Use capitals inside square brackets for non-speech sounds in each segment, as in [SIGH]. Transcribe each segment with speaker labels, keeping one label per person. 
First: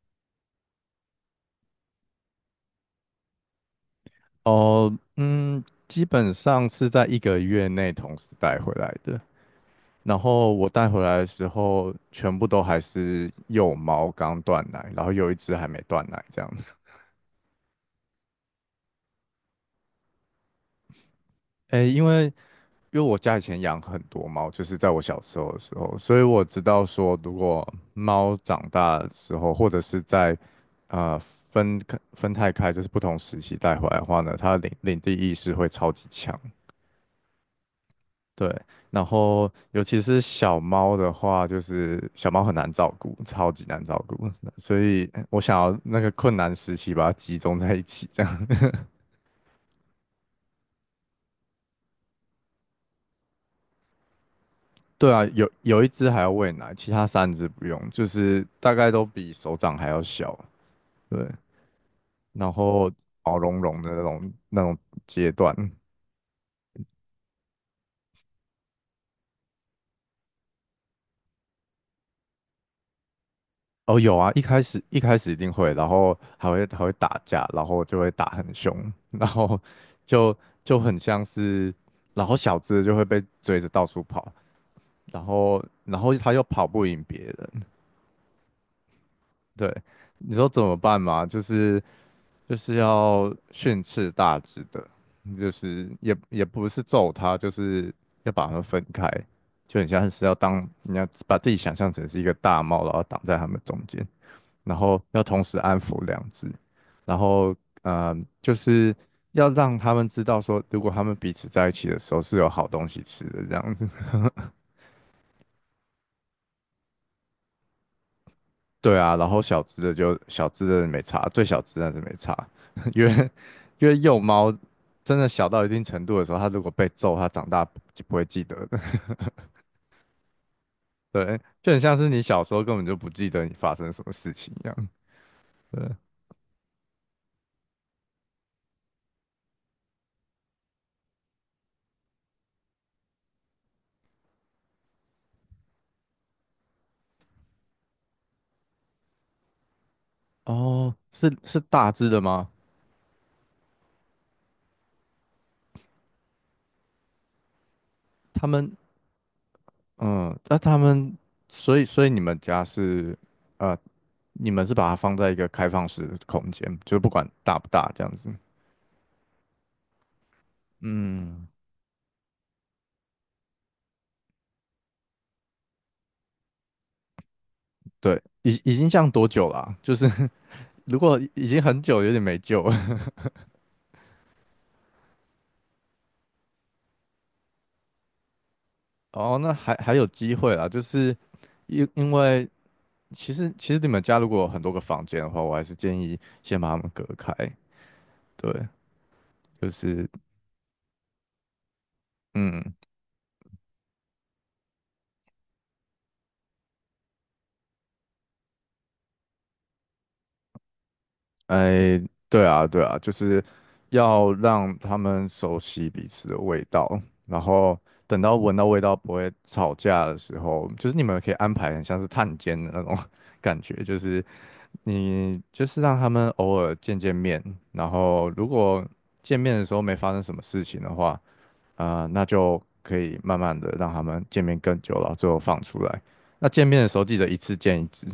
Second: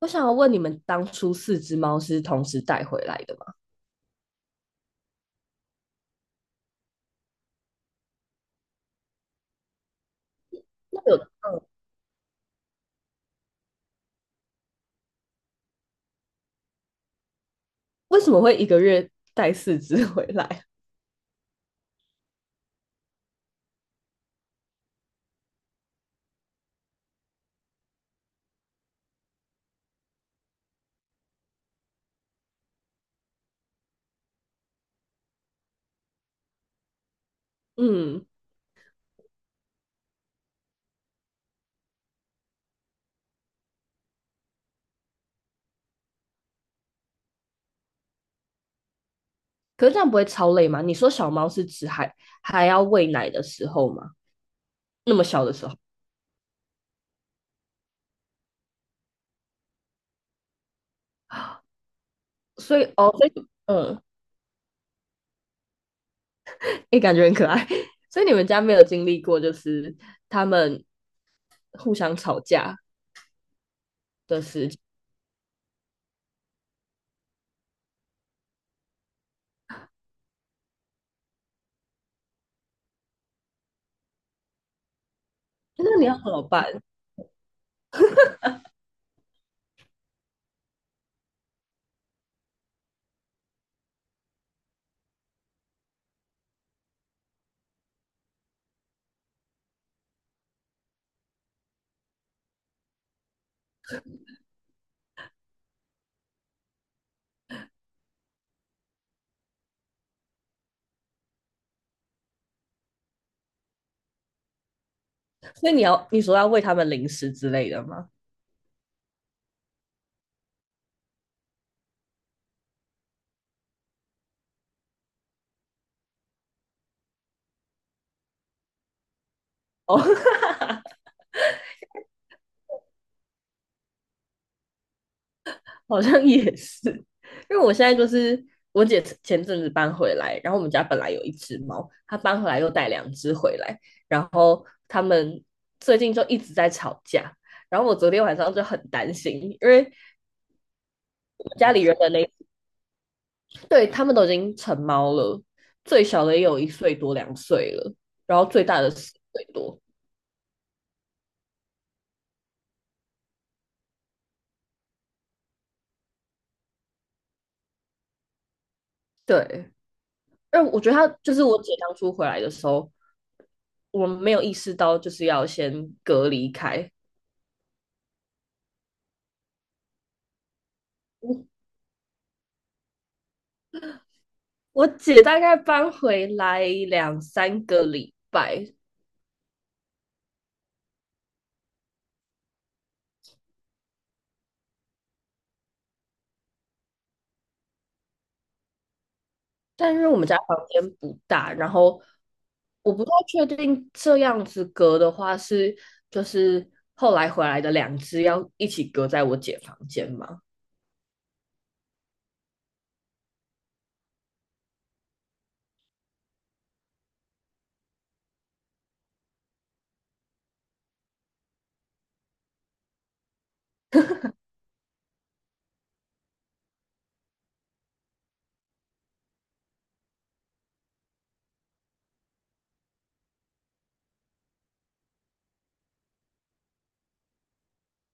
Speaker 1: 我想要问你们，当初四只猫是同时带回来的吗？
Speaker 2: 哦，嗯，基本上是在一个月内同时带回来的。然后我带
Speaker 1: 那
Speaker 2: 回
Speaker 1: 有，
Speaker 2: 来的时候，全部都还是幼猫刚断奶，然后有一只还没断奶这样子。
Speaker 1: 为什么会一个月带四只回来？
Speaker 2: 诶，因为我家以前养很多猫，就是在我小时候的时候，所以我知道说，如果猫长大的时候，或者是在呃分太开，就是不同时期带回来的话呢，它的领地意识会超级强。
Speaker 1: [LAUGHS] 嗯，
Speaker 2: 对，然后尤其是小猫的话，就是小猫很难照顾，超级难照顾，所以我想要那个困难时期把它集中在一起，这样。
Speaker 1: 可是这样不会超累吗？你说小猫是指还要喂奶的时候吗？
Speaker 2: [LAUGHS] 对
Speaker 1: 那么
Speaker 2: 啊，
Speaker 1: 小
Speaker 2: 有
Speaker 1: 的时候，
Speaker 2: 有一只还要喂奶，其他三只不用，就是大概都比手掌还要小，对，然
Speaker 1: 所以
Speaker 2: 后
Speaker 1: 哦，所以
Speaker 2: 毛茸茸的
Speaker 1: 嗯，
Speaker 2: 那种阶段，
Speaker 1: 也欸感觉很可爱。[LAUGHS] 所以你们家没有经历过，就是他们互相吵架
Speaker 2: 哦，有啊，
Speaker 1: 的
Speaker 2: 一开
Speaker 1: 事情，
Speaker 2: 始一开始一定会，然后还会打架，然后就会打很凶，然后就就很像是，然后小只的就会被追着到处跑，然后
Speaker 1: 那
Speaker 2: 然
Speaker 1: 你要
Speaker 2: 后
Speaker 1: 怎
Speaker 2: 他又
Speaker 1: 么
Speaker 2: 跑
Speaker 1: 办？
Speaker 2: 不赢别人，对，你说怎么办嘛？就是要训斥大只的，就是也不是揍他，就是要把他们分开，就很像是要当你要把自己想象成是一个大猫，然后挡在他们中间。然后要同时安抚两只，然后呃，就是要让他们知道说，如果他们彼此在一起的时候是有好东西吃的这样子。[LAUGHS]
Speaker 1: 所以你说要喂他们零食之类的吗？
Speaker 2: 对啊，然后小只的没差，最小只的是没差，[LAUGHS] 因为因为幼猫真的小到一定程度的时候，它如果被揍，它长大就不会记得的。
Speaker 1: 哦，[LAUGHS] 哈哈哈
Speaker 2: [LAUGHS] 对，就很像是你小时候根本就不记得你发生什么事情一样。对，
Speaker 1: [LAUGHS] 好像也是，因为我现在就是我姐前阵子搬回来，然后我们家本来有一只猫，她搬回来又带两只回来，然后他们最近就一直在吵架，然后我昨天晚上就很担心，因为
Speaker 2: 哦，是
Speaker 1: 家里
Speaker 2: 大
Speaker 1: 人
Speaker 2: 只
Speaker 1: 的
Speaker 2: 的
Speaker 1: 那
Speaker 2: 吗？
Speaker 1: 对他们都已经成猫了，最小的也有一岁多两岁了，然后
Speaker 2: 他
Speaker 1: 最
Speaker 2: 们
Speaker 1: 大的四岁多，
Speaker 2: 嗯，那他们，所以你们家是，呃，你们是把它放在一个开放式的空间，就不管大不大这样子。
Speaker 1: 对，因为我觉得她就是
Speaker 2: 嗯，
Speaker 1: 我姐当初回来的时候，我们没有意识到就是要先隔离开。
Speaker 2: 对，已经这样多久了啊就是 [LAUGHS] 如果已经很久，有点没救了。
Speaker 1: 我姐大概搬回来两三个礼拜，
Speaker 2: [LAUGHS] 哦，那还有机会啦，就是因为其实你们家如果有很多个房间的话，我还是建议先把它们隔开。对，就
Speaker 1: 但是
Speaker 2: 是
Speaker 1: 我们家房间不大，然后
Speaker 2: 嗯。
Speaker 1: 我不太确定这样子隔的话是就是后来回来的两只要一起隔在我姐房间吗？
Speaker 2: 哎，对啊，对啊，就是要让他们熟悉彼此的味道，然后等到闻到味道不会吵架的时候，就是你们可以安排很像是探监的那种 [LAUGHS] 感觉，就是你就是让他们偶尔见见面，然后如果见面的时候没发生什么事情的话，啊，那就可以慢慢的让他们见面更久了，最后放出来。那见面的时候记得一次见一只，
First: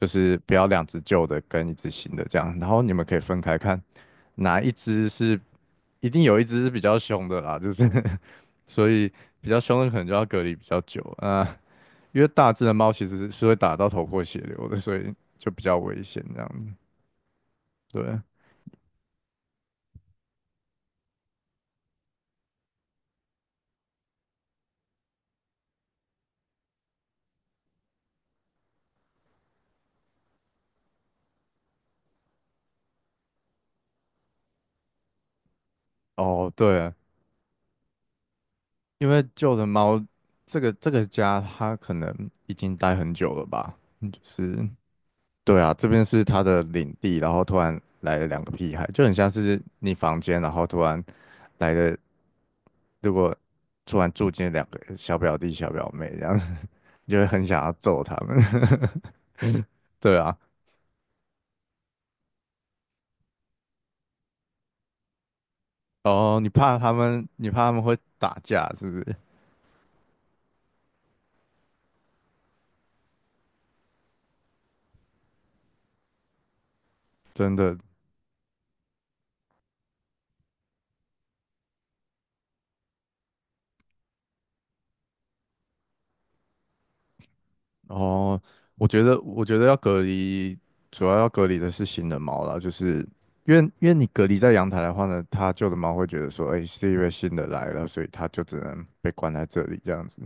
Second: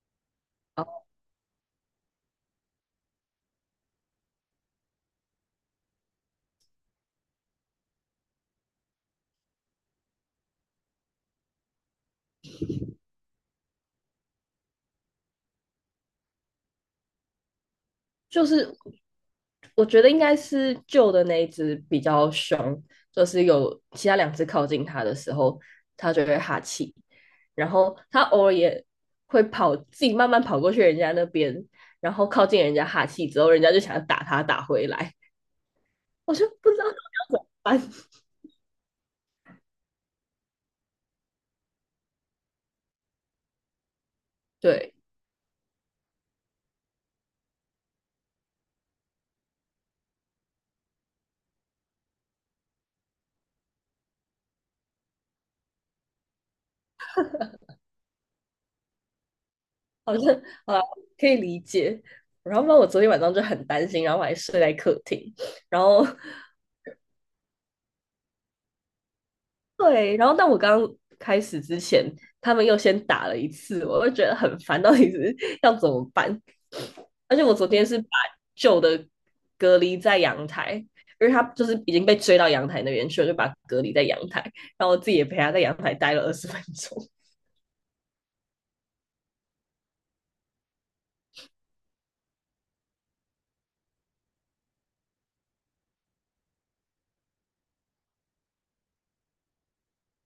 Speaker 2: 就是不要两只旧的跟一只新的这样，然后你们可以分开看哪一只是一定有一只是比较凶的啦，就是 [LAUGHS] 所以比较凶的可能就要隔离比较久啊，因为大只的猫其实是会打到头破血流的，所以就比较危险这样子。对，
Speaker 1: 就是我觉得应该是旧的那一只比较凶，就是有其他两只靠近它的时候，它就会哈气，然后它偶尔也会跑，自己慢慢跑过去人家那边，然后靠近人家哈气之后，人家就想要打它打回来，我就
Speaker 2: 哦，
Speaker 1: 不知道到
Speaker 2: 对。
Speaker 1: 要怎么办。
Speaker 2: 因为旧的猫，这个家它可能已经待很久了吧，就
Speaker 1: [LAUGHS]
Speaker 2: 是
Speaker 1: 对，
Speaker 2: 对啊，这边是它的领地，然后突然来了两个屁孩，就很像是你房间，然后突然来了，如果突然住进两个小表弟小表妹这样，[LAUGHS] 你就会很想要揍他们。[LAUGHS] 对
Speaker 1: 好像
Speaker 2: 啊，
Speaker 1: 啊可以理解。然后，不我昨天晚上就很担心，然后我还睡在客厅，然后
Speaker 2: 哦，你怕他们会打架是不是？
Speaker 1: 对，然后但我刚开始之前，他们又先打了一次，我就觉得很烦，到底是要怎么办？而且我
Speaker 2: 真
Speaker 1: 昨
Speaker 2: 的
Speaker 1: 天是把旧的隔离在阳台，因为他就是已经被追到阳台那边去了，就把隔离在阳台，然后我自己也陪他在阳台待了20分钟。
Speaker 2: 哦，我觉得要隔离，主要要隔离的是新的猫啦，就是因为你隔离在阳台的话呢，它旧的猫会觉得说，哎，是因为新的来了，所以它就只能被关在这里这样子。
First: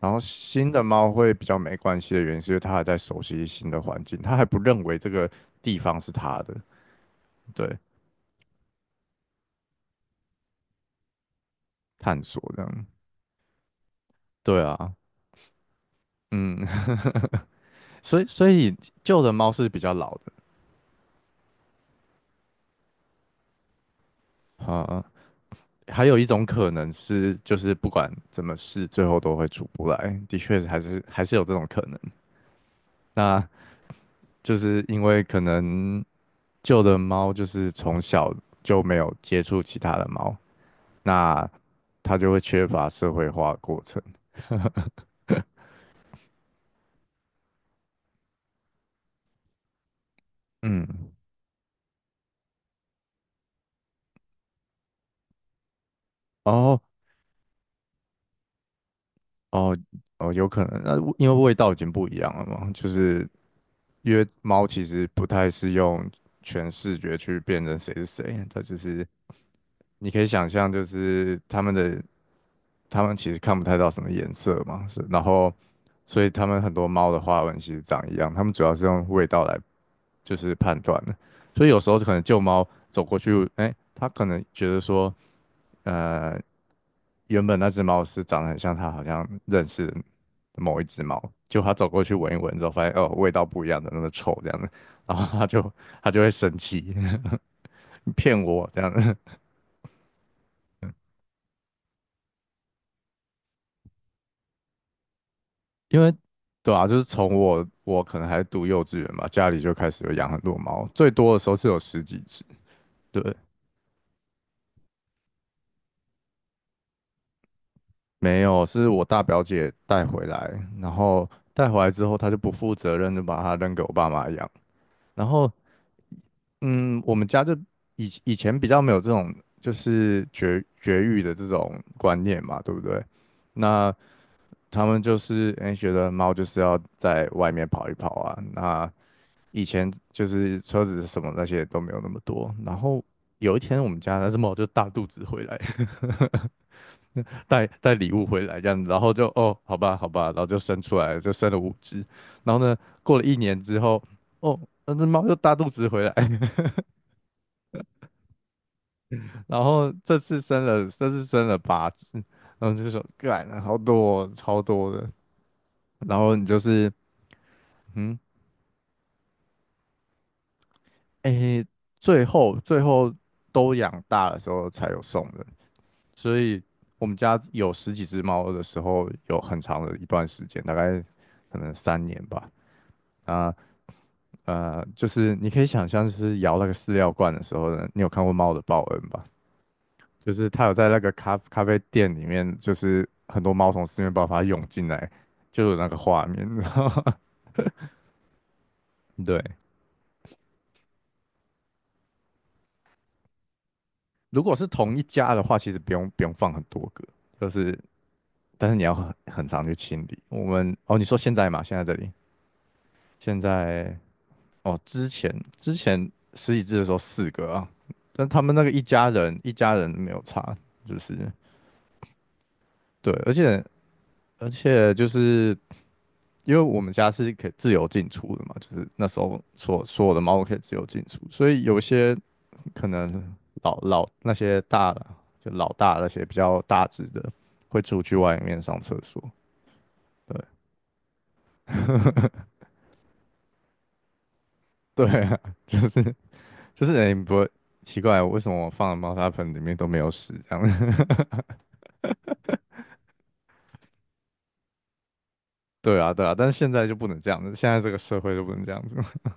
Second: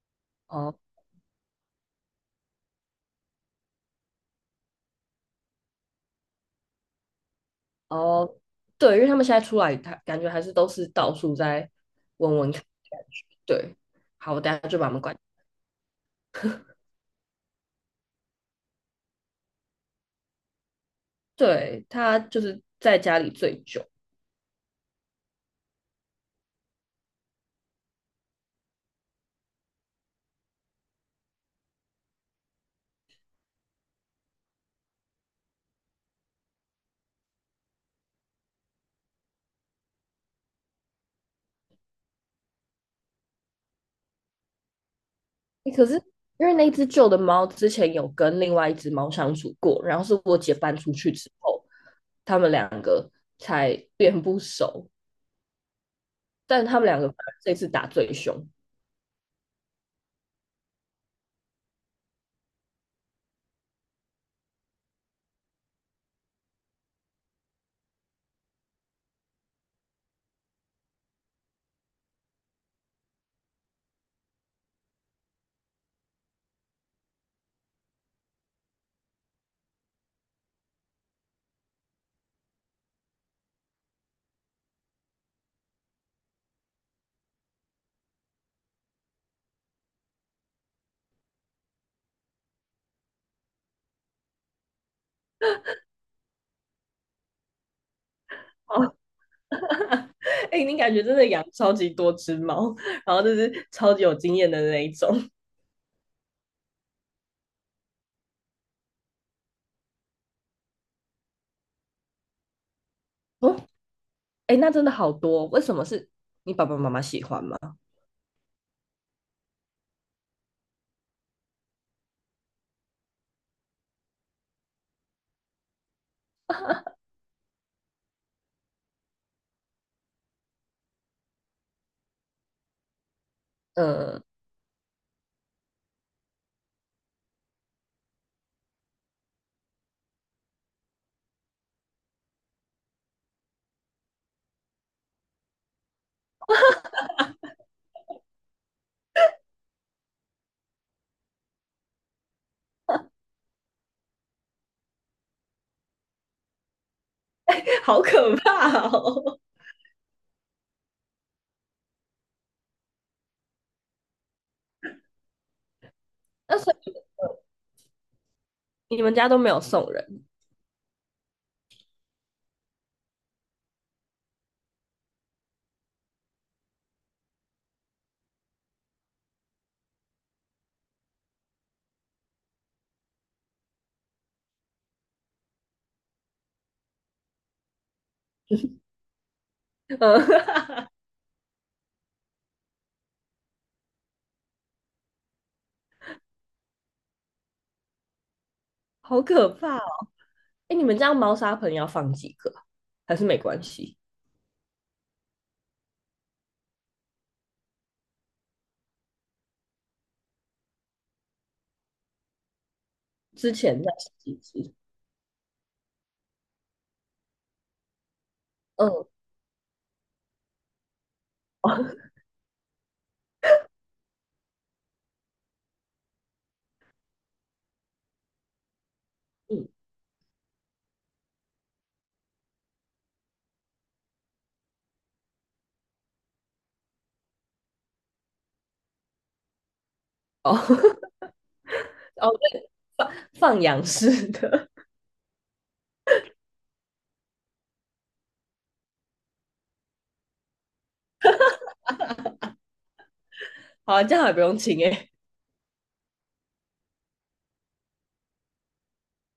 Speaker 2: 然后
Speaker 1: [LAUGHS]
Speaker 2: 新
Speaker 1: 哦
Speaker 2: 的猫会比较没关系的原因，是因为它还在熟悉新的环境，它还不认为这个地方是它的，对，
Speaker 1: 哦，对，因为他们现在出来，他感觉还是都是到处在
Speaker 2: 探
Speaker 1: 闻
Speaker 2: 索
Speaker 1: 闻
Speaker 2: 这
Speaker 1: 看
Speaker 2: 样，
Speaker 1: 的感觉对，好，我等下
Speaker 2: 对
Speaker 1: 就把
Speaker 2: 啊，
Speaker 1: 门关。
Speaker 2: 嗯，[LAUGHS] 所以旧的猫是比较老的，
Speaker 1: 对，他就是在家里最久。
Speaker 2: 啊，还有一种可能是，就是不管怎么试，最后都会出不来。的确，还是有这种可能。那就是因为可能旧的猫就是从小就没有接触其他的猫，那它就会缺乏社会化的过程。
Speaker 1: 欸可是因为那只旧的猫之前有跟另外一只猫相处过，然后是我姐搬出去
Speaker 2: 嗯，
Speaker 1: 之后，他们两个才变不熟，但他
Speaker 2: 哦
Speaker 1: 们两个这次打最凶。
Speaker 2: 哦哦，有可能。那因为味道已经不一样了嘛，就是因为猫其实不太是用全视觉去辨认谁是谁，它就是你可以想象，就是他们其实看不太到什么颜色嘛，是，然后所以他们很多猫的花纹其实长一样，他们主要是用味道来就是判断的，所以有时候可能旧猫走过去，哎，它可能觉得说，呃，原本那只猫是长得很像它好像认识的某一只猫，就它走过去闻一闻之后，发现哦味道不一样的，那么臭这样子，然后它就会生气，[LAUGHS] 骗我这样
Speaker 1: 哦，
Speaker 2: 子。
Speaker 1: 哎、欸你感觉真的养超级多只猫，然后就是超级有经验的那一种，
Speaker 2: 因为对啊，就是从我可能还读幼稚园吧，家里就开始有养很多猫，最多的时候是有十几只。对，
Speaker 1: 哦，哎、欸那真的好多，为什么是你爸爸妈妈喜欢吗？
Speaker 2: 没有，是我大表姐带回来，然后带回来之后，她就不负责任的把它扔给我爸妈养。然后，嗯，我们家就以前比较没有这种就是绝育的这种观念嘛，对不对？那
Speaker 1: 嗯，
Speaker 2: 他们就是哎诶，觉得猫就是要在外面跑一跑啊，那以前就是车子什么那些都没有那么多。然后有一天我们家那只猫就大肚子回来，[LAUGHS] 带礼物回来这样子，然后就哦，好吧，好吧，然后就生出来了，就生了五只。然后呢，过了一年之后，哦，那只猫又大肚子回来，[LAUGHS]
Speaker 1: 好可怕哦！
Speaker 2: 然后这次生了八只。然后就说，干，好多哦，超多的。然后你
Speaker 1: [LAUGHS] 那
Speaker 2: 就
Speaker 1: 所
Speaker 2: 是，
Speaker 1: 以
Speaker 2: 嗯，
Speaker 1: 你们家都没有送人，
Speaker 2: 诶，最后都养大的时候才有送的。所以我们家有十几只猫的时候，有很长的一段时间，大概可能3年吧。啊就是你可以想象，就是摇那个饲料罐的时候呢，你有看过猫的报恩吧？就
Speaker 1: 嗯，
Speaker 2: 是它有在那个咖啡店里面，就是很多猫从四面八方涌进来，就有那个画面，[LAUGHS] 然后
Speaker 1: 好
Speaker 2: 对。
Speaker 1: 可怕哎，你们家猫砂盆要放几个啊还是没关系？
Speaker 2: 如果是同一家的话，其实不用放很多个，就是但是你要很常去清理。我们哦，你说现在嘛，现
Speaker 1: 之前在
Speaker 2: 在
Speaker 1: 洗几只？
Speaker 2: 哦，之前十几只的时候四个啊，但他们那个一
Speaker 1: 嗯，
Speaker 2: 家人一家人没有差，就是
Speaker 1: 哦，
Speaker 2: 对，而且就是因为我们家是可以自由进出的嘛，就是那时候
Speaker 1: 嗯，
Speaker 2: 所有的猫可以自由进出，所以有些可能老老那些大的老大那些比较大只的会出去外面上厕所，
Speaker 1: 哦，
Speaker 2: 对
Speaker 1: [LAUGHS] 哦，对，放养式的，
Speaker 2: 对啊，[LAUGHS] 就是就是哎你不会奇怪为什么我放的猫砂盆里面都没有屎这样。[LAUGHS]
Speaker 1: 好啊，这样还不用清哎、欸
Speaker 2: 对啊，对啊，但是现在就不能这样子，现在这个社会就不能这样子。[LAUGHS]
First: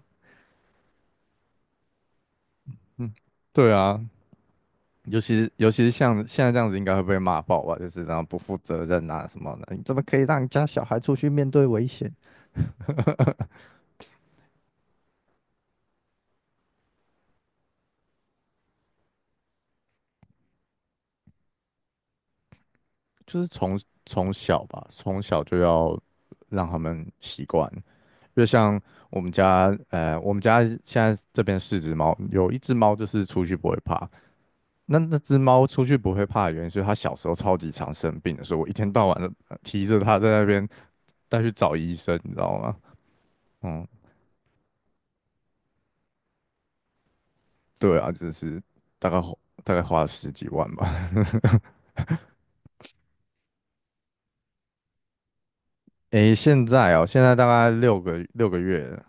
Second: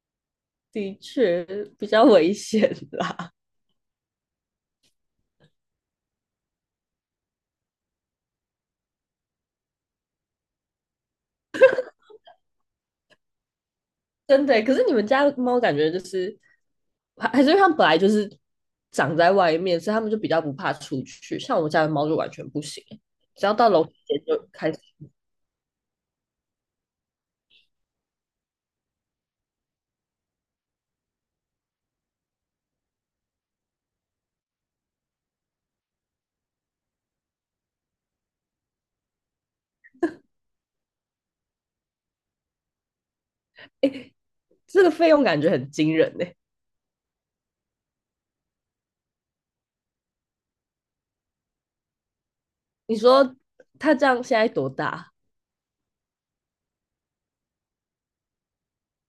Speaker 1: 的确比较危险啦，
Speaker 2: 对啊，尤其是像现在这样子，应该会被骂爆吧？就是这样不负责任啊什么的，你怎么可以让你家小孩出去面对危险？
Speaker 1: 真的欸、可是你们家猫感觉就是，还是因为它们本来就是长在外面，所以它们就比较不怕出去。像我家的猫就完全不行欸、
Speaker 2: 就
Speaker 1: 只
Speaker 2: 是
Speaker 1: 要到
Speaker 2: 从
Speaker 1: 楼梯间
Speaker 2: 从
Speaker 1: 就
Speaker 2: 小
Speaker 1: 开始。
Speaker 2: 吧，从小就要让他们习惯。就像我们家，我们家现在这边四只猫，有一只猫就是出去不会怕。那那只猫出去不会怕的原因是它小时候超级常生病的，所以我一天到晚的提着它在那边带去找医生，你知道吗？嗯，
Speaker 1: 这个费用感觉很惊人呢、
Speaker 2: 对啊，就是大概花大概花了十几万吧。
Speaker 1: 你说它这样现在多大
Speaker 2: [LAUGHS] 诶，现在哦，现在大概六个月了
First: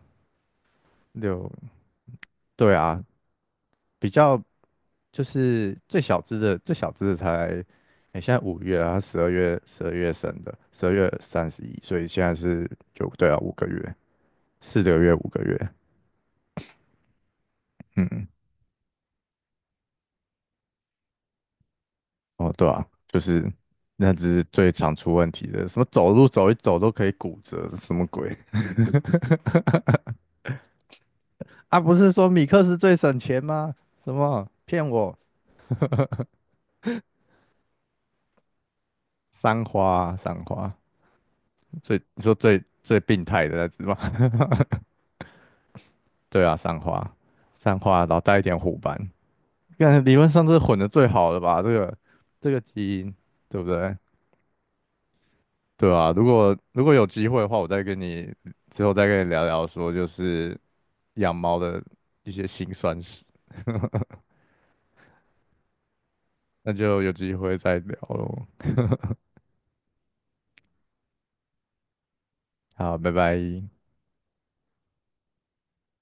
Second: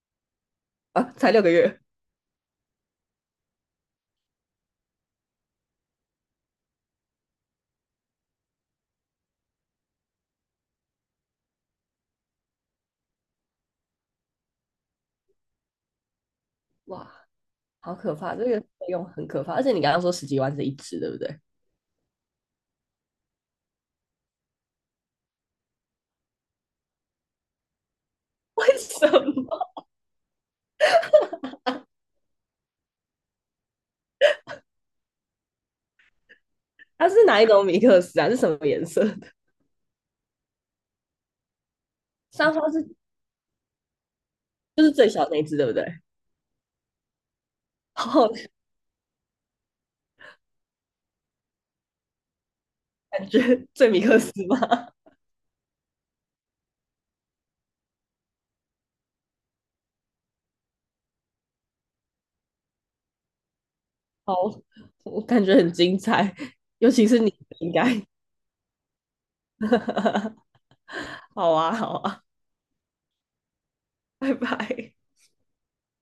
Speaker 1: 啊？才六个
Speaker 2: 六，
Speaker 1: 月。
Speaker 2: 对啊，比较就是最小只的，最小只的才，诶，现在五月啊，它十二月生的，十二月三十一，所以现在是就对啊，五个月，4个月五个月，
Speaker 1: 哇，好可
Speaker 2: 嗯，
Speaker 1: 怕，这个费用很可怕。而且你刚刚说十几万是一只，对不对？
Speaker 2: 哦，对啊，就是那只是最常出问题的，什么走路走一走都可以骨折，什么鬼？
Speaker 1: [LAUGHS] 为什么？
Speaker 2: 啊，不是说米克斯最省钱吗？什么骗我？
Speaker 1: 它是哪一种米克斯啊？是什么颜色的？
Speaker 2: 三花啊三花，你说
Speaker 1: 三
Speaker 2: 最
Speaker 1: 花是
Speaker 2: 最病态的那只吗？
Speaker 1: 就是最小那一只，对不对？
Speaker 2: [LAUGHS] 对啊，三花，三
Speaker 1: [LAUGHS]
Speaker 2: 花，老
Speaker 1: 好，
Speaker 2: 带一点虎斑，看理论上这是混的最好的吧？这个基因，
Speaker 1: 感
Speaker 2: 对
Speaker 1: 觉
Speaker 2: 不
Speaker 1: 最
Speaker 2: 对？
Speaker 1: 米克斯吗？
Speaker 2: 对啊，如果有机会的话，我再跟你之后再跟你聊聊说，就是养猫的一些辛酸史，
Speaker 1: 好，我感觉很精彩，
Speaker 2: 那
Speaker 1: 尤
Speaker 2: 就
Speaker 1: 其
Speaker 2: 有
Speaker 1: 是
Speaker 2: 机
Speaker 1: 你
Speaker 2: 会
Speaker 1: 应
Speaker 2: 再聊
Speaker 1: 该。
Speaker 2: 喽。
Speaker 1: [LAUGHS] 好啊，好啊，
Speaker 2: 好，拜拜。
Speaker 1: 拜拜。